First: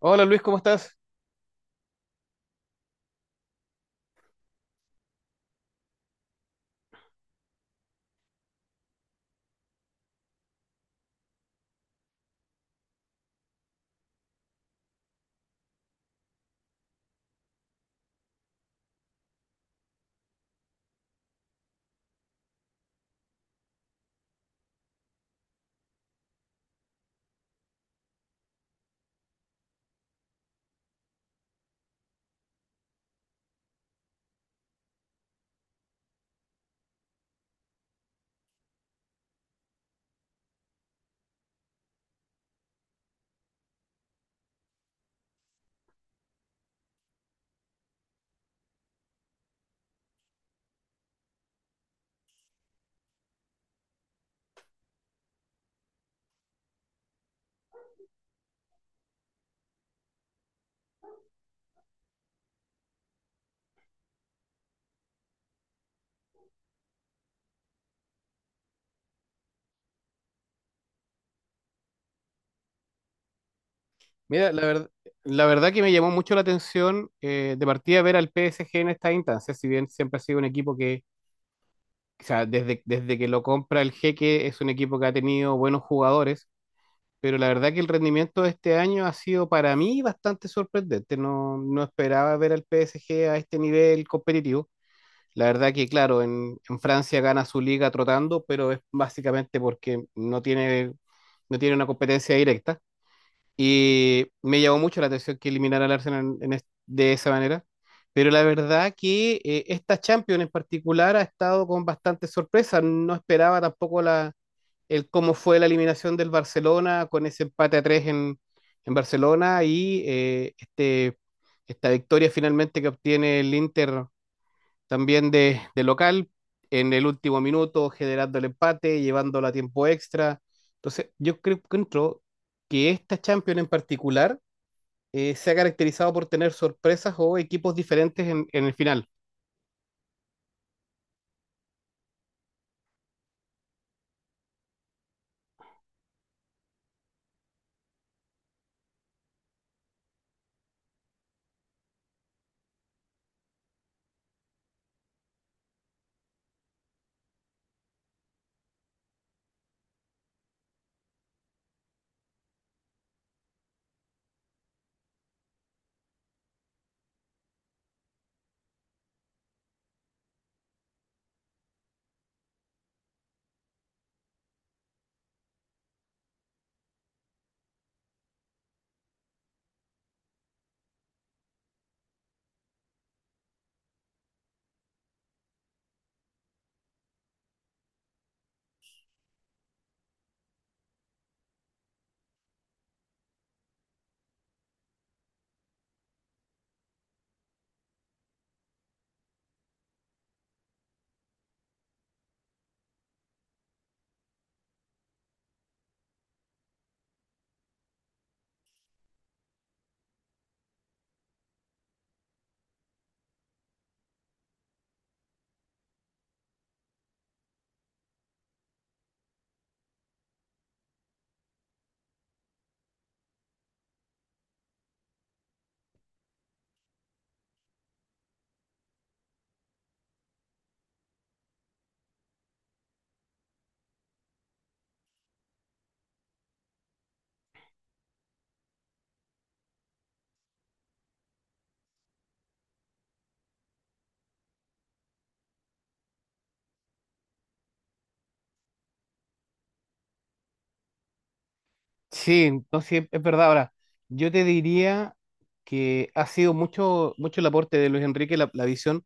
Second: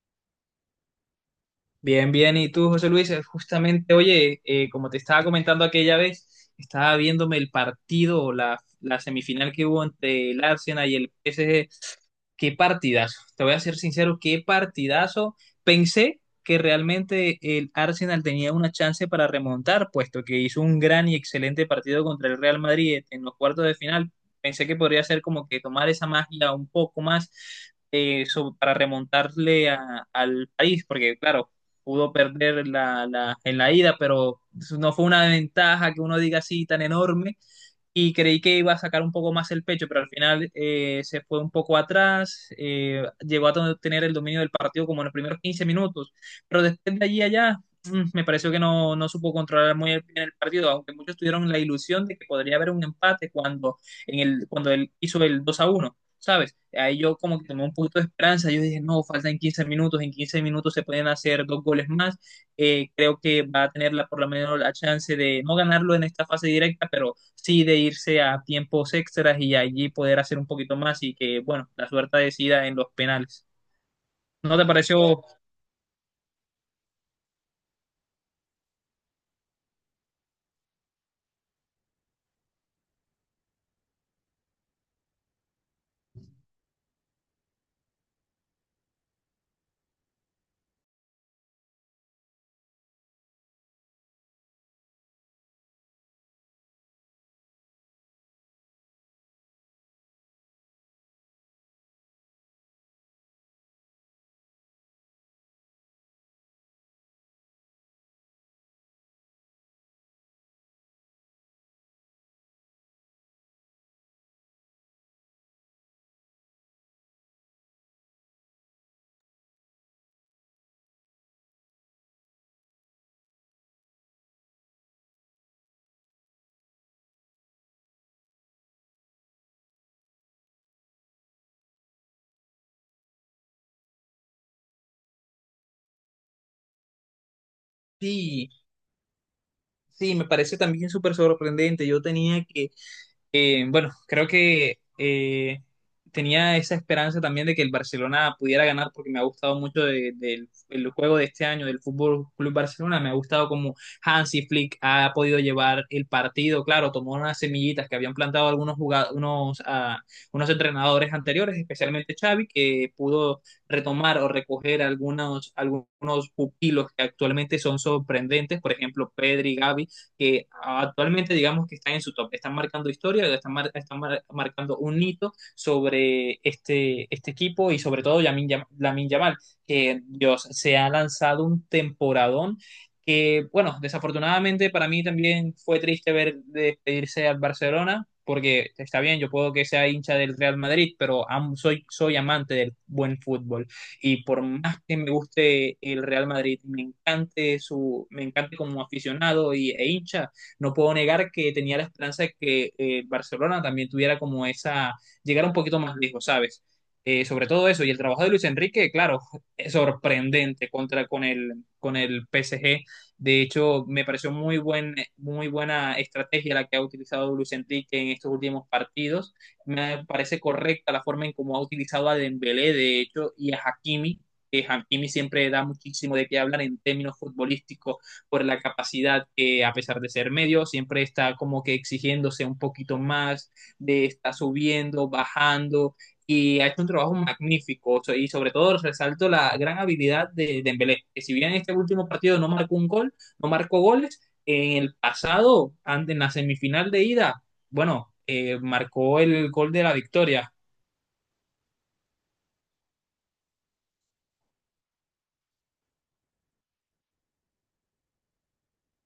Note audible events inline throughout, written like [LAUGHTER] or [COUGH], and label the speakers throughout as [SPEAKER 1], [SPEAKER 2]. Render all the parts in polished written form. [SPEAKER 1] Hola Luis, ¿cómo estás?
[SPEAKER 2] Bien, bien. ¿Y tú, José Luis? Justamente, oye, como te estaba comentando aquella vez, estaba viéndome el partido, o la semifinal que hubo entre el Arsenal y el PSG. Qué partidazo. Te voy a ser sincero, qué partidazo. Pensé que realmente el Arsenal tenía una chance para remontar, puesto que hizo un gran y excelente partido contra el Real Madrid en los cuartos de final. Pensé que podría ser como que tomar esa magia un poco más, para remontarle al país, porque claro, pudo perder en la ida, pero no fue una ventaja que uno diga así tan enorme, y creí que iba a sacar un poco más el pecho, pero al final, se fue un poco atrás. Llegó a tener el dominio del partido como en los primeros 15 minutos, pero después de allí allá, me pareció que no supo controlar muy bien el partido, aunque muchos tuvieron la ilusión de que podría haber un empate cuando, en el, cuando él hizo el 2 a uno. ¿Sabes? Ahí yo como que tomé un poquito de esperanza. Yo dije, no, faltan 15 minutos. En 15 minutos se pueden hacer dos goles más. Creo que va a tener la, por lo menos la chance de no ganarlo en esta fase directa, pero sí de irse a tiempos extras y allí poder hacer un poquito más y que, bueno, la suerte decida en los penales.
[SPEAKER 1] Mira,
[SPEAKER 2] ¿No te pareció?
[SPEAKER 1] la verdad que me llamó mucho la atención de partida ver al PSG en esta instancia, si bien siempre ha sido un equipo que, o sea, desde que lo compra el Jeque es un equipo que ha tenido buenos jugadores, pero la verdad que el rendimiento de este año ha sido para mí bastante sorprendente. No, no esperaba ver al PSG a este nivel competitivo. La verdad que, claro, en Francia gana su liga trotando, pero es básicamente porque no tiene una competencia directa. Y me llamó mucho la atención que eliminara al Arsenal de esa manera. Pero la verdad que esta Champions en particular ha estado con bastante sorpresa. No esperaba tampoco el cómo fue la eliminación del Barcelona con ese empate a tres en Barcelona y esta victoria finalmente que obtiene el Inter también de local, en el último minuto generando el empate, llevándolo a tiempo extra. Entonces, yo creo que entró que esta Champions en particular se ha caracterizado por tener sorpresas o equipos diferentes
[SPEAKER 2] Sí,
[SPEAKER 1] en el final.
[SPEAKER 2] sí, me parece también súper sorprendente. Yo tenía que… bueno, creo que tenía esa esperanza también de que el Barcelona pudiera ganar porque me ha gustado mucho del el juego de este año del Fútbol Club Barcelona. Me ha gustado cómo Hansi Flick ha podido llevar el partido. Claro, tomó unas semillitas que habían plantado algunos unos entrenadores anteriores, especialmente Xavi, que pudo retomar o recoger algunos, algunos pupilos que actualmente son sorprendentes, por ejemplo, Pedri, Gavi, que actualmente digamos que están en su top, están marcando historia, están, marcando un hito sobre este, este equipo, y sobre todo Lamine Yamal, que Dios, se ha lanzado un temporadón que, bueno, desafortunadamente para mí también fue triste ver despedirse al Barcelona, porque está bien, yo puedo que sea hincha del Real Madrid, pero soy, soy amante del buen fútbol. Y por más que me guste el Real Madrid, me encante su, me encante como aficionado y, e hincha, no puedo negar que tenía la esperanza de que Barcelona también tuviera como esa, llegara un poquito más lejos, ¿sabes? Sobre todo eso, y el trabajo de Luis Enrique, claro, es sorprendente contra con el PSG. De hecho, me pareció muy buena estrategia la que ha utilizado Luis Enrique en estos últimos partidos. Me parece correcta la forma en cómo ha utilizado a Dembélé, de hecho, y a Hakimi, que Hakimi siempre da muchísimo de qué hablar en términos futbolísticos por la capacidad que a pesar de ser medio siempre está como que exigiéndose un poquito más, de está subiendo, bajando, y ha hecho un trabajo magnífico. Y sobre todo resalto la gran habilidad de Dembélé, que si bien en este último partido no marcó un gol, no marcó goles, en el pasado, en la semifinal de ida, bueno, marcó el gol de la victoria.
[SPEAKER 1] Sí, no, sí, es verdad. Ahora, yo te diría que ha sido mucho el aporte de Luis Enrique la visión,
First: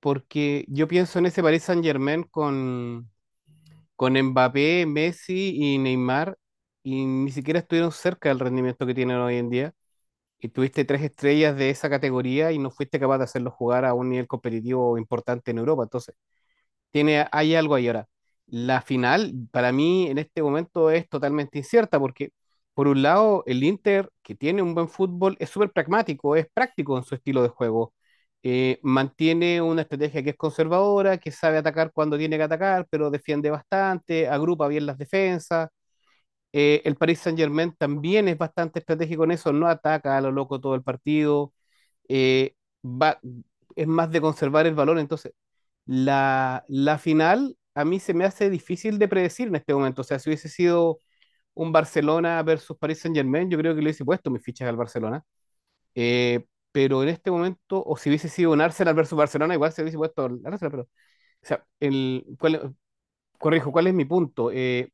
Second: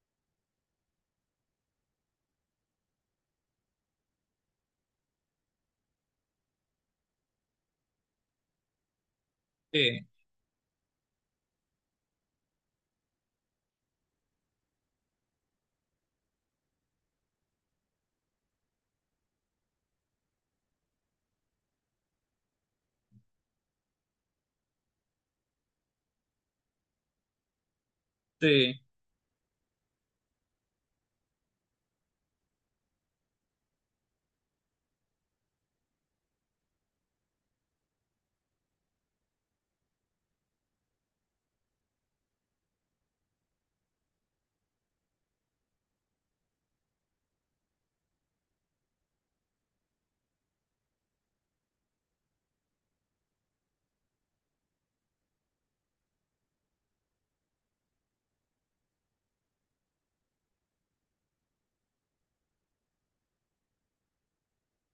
[SPEAKER 1] porque yo pienso en ese Paris Saint-Germain con Mbappé, Messi y Neymar, y ni siquiera estuvieron cerca del rendimiento que tienen hoy en día.
[SPEAKER 2] Sí,
[SPEAKER 1] Y tuviste tres estrellas de esa categoría y no fuiste capaz de hacerlos jugar a un nivel competitivo importante en Europa. Entonces, tiene, hay algo ahí ahora. La final, para mí, en este momento es totalmente incierta porque, por un lado, el Inter, que tiene un buen fútbol, es súper pragmático, es práctico en su estilo de juego.
[SPEAKER 2] sí,
[SPEAKER 1] Mantiene una estrategia que es conservadora, que sabe atacar cuando tiene que atacar, pero defiende bastante, agrupa bien las defensas, el Paris Saint-Germain también es bastante estratégico en eso, no ataca a lo loco todo el partido, eh, va, es más de conservar el valor. Entonces, la final a mí se me hace difícil de predecir en este momento. O sea, si hubiese sido un Barcelona versus Paris Saint-Germain, yo creo que le hubiese puesto mis fichas al Barcelona. Eh, pero en este momento, o si hubiese sido un Arsenal versus Barcelona, igual se hubiese puesto al Arsenal. Pero, o sea, ¿cuál es mi punto?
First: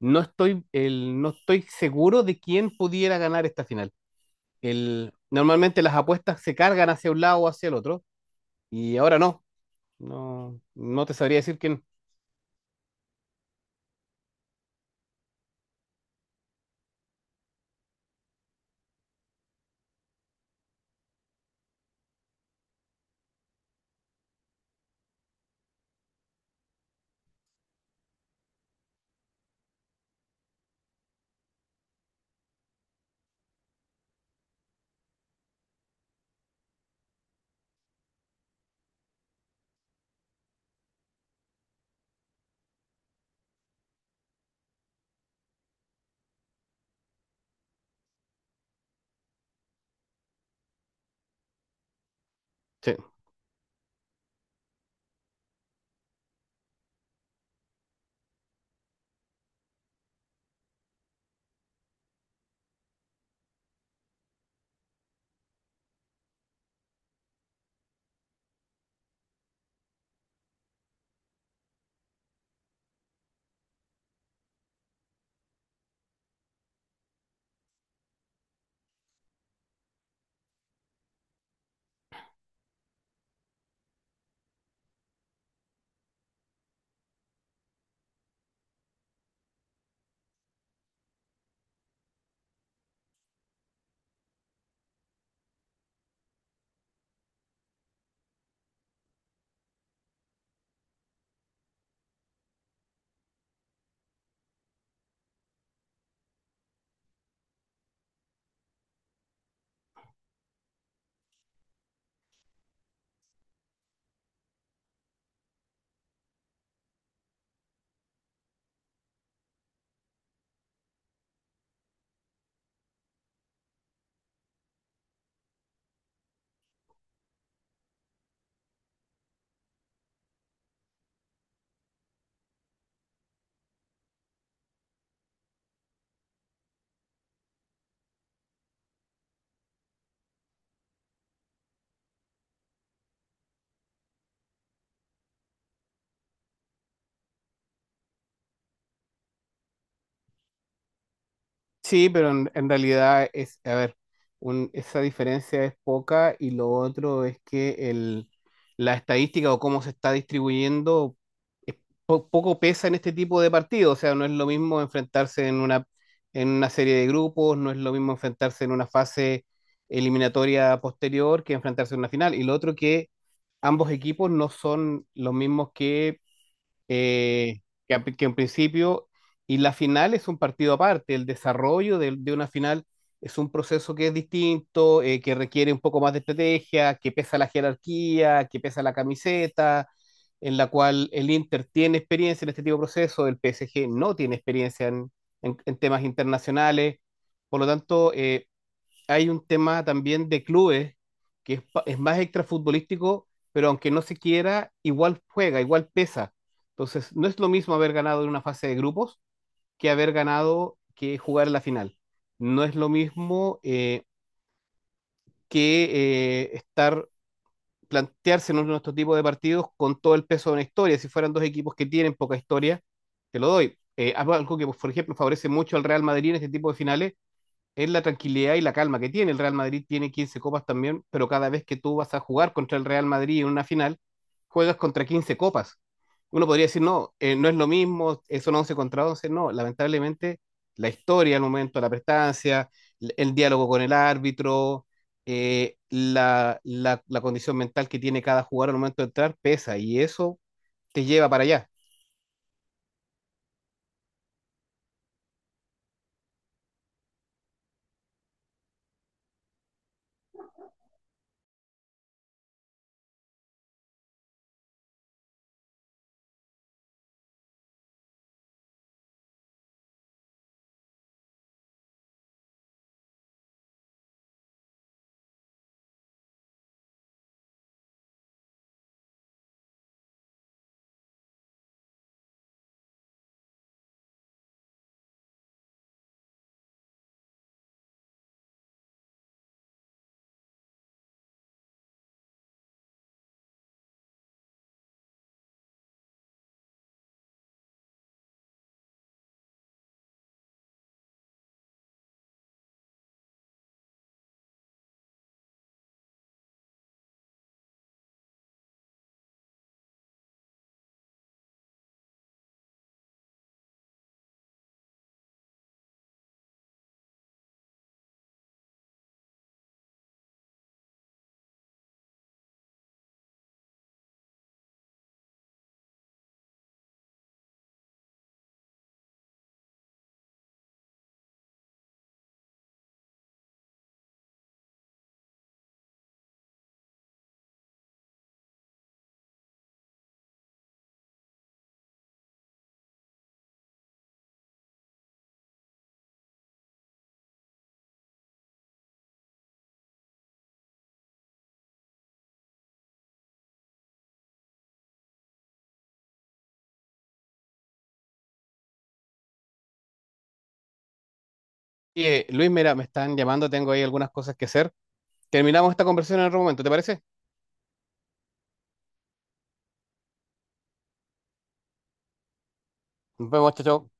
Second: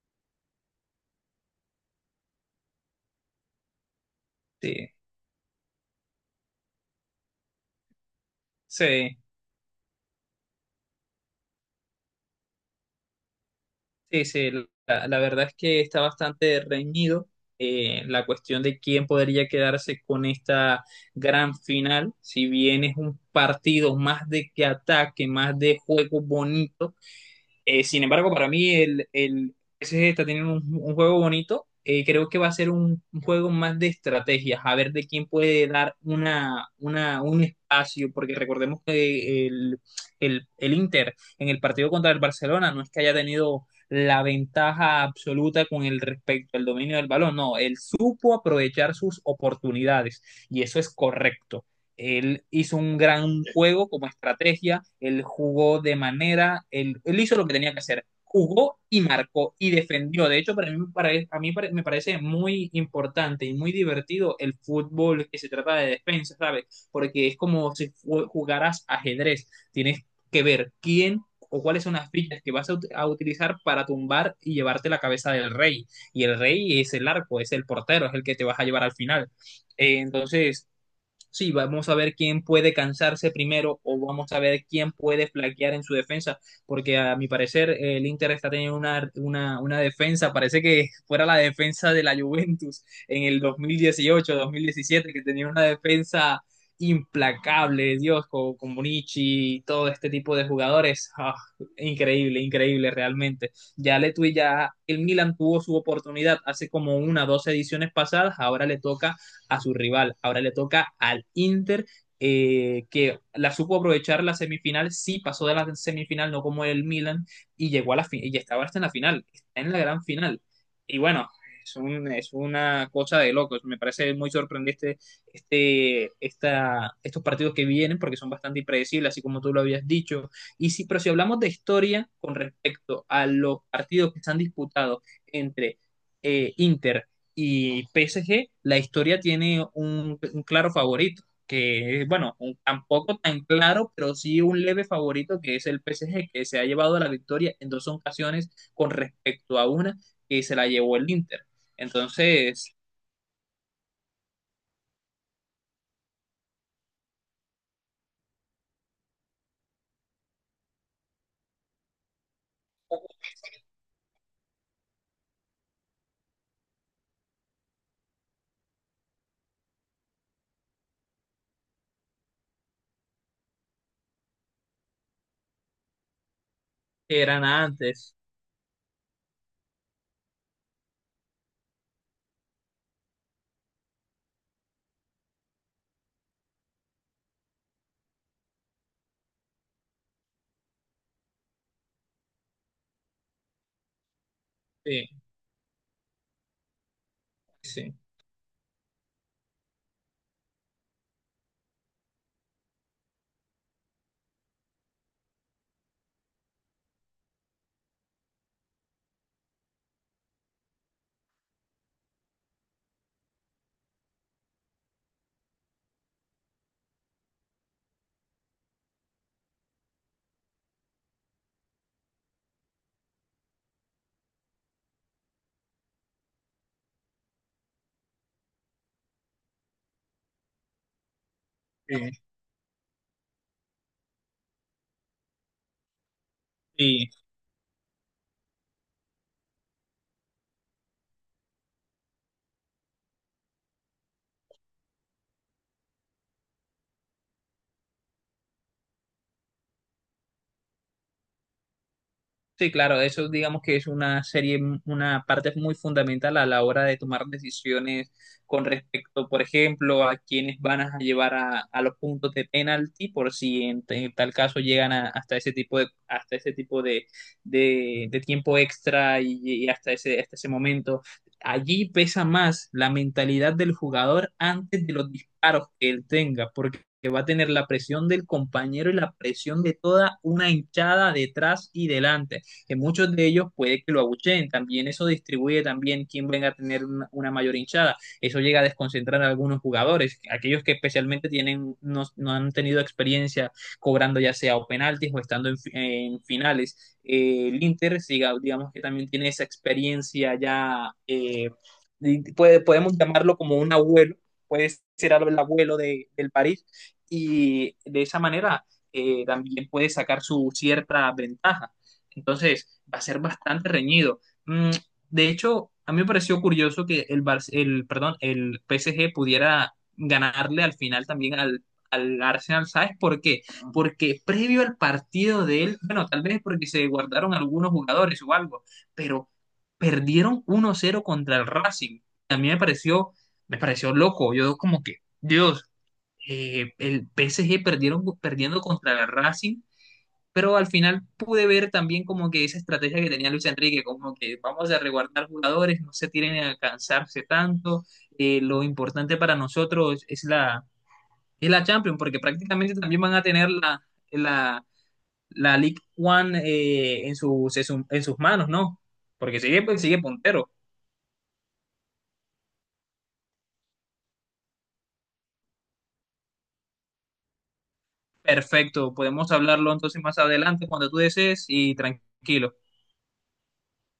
[SPEAKER 1] No estoy, no estoy seguro de quién pudiera ganar esta final.
[SPEAKER 2] sí,
[SPEAKER 1] El, normalmente las apuestas se cargan hacia un lado o hacia el otro, y ahora
[SPEAKER 2] sí,
[SPEAKER 1] no. No, no te sabría decir quién.
[SPEAKER 2] sí, sí. La verdad es que está bastante reñido, la cuestión de quién podría quedarse con esta gran final, si bien es un partido más de que ataque, más de juego bonito. Sin embargo, para mí el PSG está teniendo un juego bonito. Creo que va a ser un juego más de estrategias, a ver de quién puede dar una, un espacio, porque recordemos que el Inter en el partido contra el Barcelona no es que haya tenido la ventaja absoluta con el respecto al dominio del balón, no, él supo aprovechar sus oportunidades, y eso es correcto. Él hizo
[SPEAKER 1] Sí.
[SPEAKER 2] un gran juego como estrategia, él jugó de manera, él hizo lo que tenía que hacer, jugó y marcó y defendió. De hecho, para mí, para, a mí para, me parece muy importante y muy divertido el fútbol que se trata de defensa, ¿sabes? Porque es como si jugaras ajedrez, tienes que ver quién o cuáles son las fichas que vas a, utilizar para tumbar y llevarte la cabeza del rey. Y el rey es el arco, es el portero, es el que te vas a llevar al final. Eh, entonces, Sí, vamos a ver quién puede cansarse primero, o vamos a ver quién puede flaquear en su defensa, porque a mi parecer el Inter está teniendo una defensa, parece que [LAUGHS] fuera la defensa de la Juventus en el 2018-2017, que tenía una defensa implacable, Dios, con Bonici y todo este tipo de jugadores. Ah, increíble, increíble realmente. Ya ya el Milan tuvo su oportunidad hace como una, o dos ediciones pasadas, ahora le toca a su rival. Ahora le toca al Inter, que la supo aprovechar la semifinal, sí pasó de la semifinal, no como el Milan, y llegó a la final, y estaba hasta en la final, está en la gran final. Y bueno, es una cosa de locos, me parece muy sorprendente estos partidos que vienen, porque son bastante impredecibles, así como tú lo habías dicho. Y si, pero si hablamos de historia con respecto a los partidos que están disputados entre Inter y PSG, la historia tiene un claro favorito, que es, bueno, tampoco tan claro, pero sí un leve favorito, que es el PSG, que se ha llevado la victoria en dos ocasiones con respecto a una que se la llevó el Inter.
[SPEAKER 1] Sí, pero en
[SPEAKER 2] Entonces,
[SPEAKER 1] realidad es, a ver, un- esa diferencia es poca y lo otro es que la estadística o cómo se está distribuyendo es po- poco pesa en este tipo de partidos, o sea, no es lo mismo enfrentarse en una serie de grupos, no es lo mismo enfrentarse en una fase eliminatoria posterior que enfrentarse en una final. Y lo otro que ambos equipos no son los mismos que
[SPEAKER 2] eran
[SPEAKER 1] eh,
[SPEAKER 2] antes.
[SPEAKER 1] que en principio, y la final es un partido aparte, el desarrollo de una final es un proceso que es distinto, que requiere un poco más de estrategia, que pesa la jerarquía, que pesa la camiseta, en la cual el Inter tiene experiencia en este tipo de proceso el PSG no tiene experiencia
[SPEAKER 2] Sí,
[SPEAKER 1] en temas internacionales, por lo
[SPEAKER 2] sí,
[SPEAKER 1] tanto, hay un tema también de clubes que es, pa- es más extrafutbolístico, pero aunque no se quiera, igual juega, igual pesa. Entonces, no es lo mismo haber ganado en una fase de grupos que haber ganado que jugar en la final. No es lo mismo que estar, plantearse en nuestro tipo de partidos con todo el peso de una historia. Si fueran dos equipos que tienen poca historia, te lo doy. Algo que, por ejemplo, favorece mucho al Real Madrid en este tipo de finales es la tranquilidad y la calma que tiene. El Real Madrid tiene 15 copas también, pero cada vez que tú vas a
[SPEAKER 2] sí.
[SPEAKER 1] jugar contra el Real Madrid en una final, juegas contra 15 copas. Uno podría decir,
[SPEAKER 2] Sí.
[SPEAKER 1] no, no es lo mismo, son 11 contra 11. No, lamentablemente, la historia, el momento, la prestancia, el diálogo con el árbitro, la condición mental que tiene cada jugador al momento de entrar pesa y eso te lleva para allá.
[SPEAKER 2] Sí, claro, eso digamos que es una serie, una parte muy fundamental a la hora de tomar decisiones con respecto, por ejemplo, a quiénes van a llevar a los puntos de penalti, por si en, en tal caso hasta ese tipo de, hasta ese tipo de tiempo extra y hasta ese momento. Allí pesa más la mentalidad del jugador antes de los disparos que él tenga, porque que va a tener la presión del compañero y la presión de toda una hinchada detrás y delante, que muchos de ellos puede que lo abucheen, también eso distribuye también quién venga a tener una mayor hinchada, eso llega a desconcentrar a algunos jugadores, aquellos que especialmente tienen, no han tenido experiencia cobrando ya sea o penaltis o estando en finales. El Inter, siga, digamos que también tiene esa experiencia ya, puede, podemos llamarlo como un abuelo, puede ser el abuelo de, del París, y de esa manera, también puede sacar su cierta ventaja. Entonces, va a ser bastante reñido. Mm, de hecho, a mí me pareció curioso que perdón, el PSG pudiera ganarle al final también al, al Arsenal. ¿Sabes por qué? Porque previo al partido de él, bueno, tal vez porque se guardaron algunos jugadores o algo, pero perdieron 1-0 contra el Racing. A mí me pareció loco. Yo como que, Dios, el PSG perdieron, perdiendo contra el Racing, pero al final pude ver también como que esa estrategia que tenía Luis Enrique, como que vamos a reguardar jugadores, no se tienen a cansarse tanto. Lo importante para nosotros es la Champions, porque prácticamente también van a tener la, la League One, en sus, en sus manos, ¿no? Porque sigue, pues, sigue puntero.
[SPEAKER 1] Oye, Luis, mira, me están llamando, tengo ahí algunas cosas que hacer. Terminamos esta conversación en otro momento, ¿te parece?
[SPEAKER 2] Perfecto, podemos hablarlo entonces más adelante cuando tú desees y tranquilo.
[SPEAKER 1] Nos vemos, chao, chao.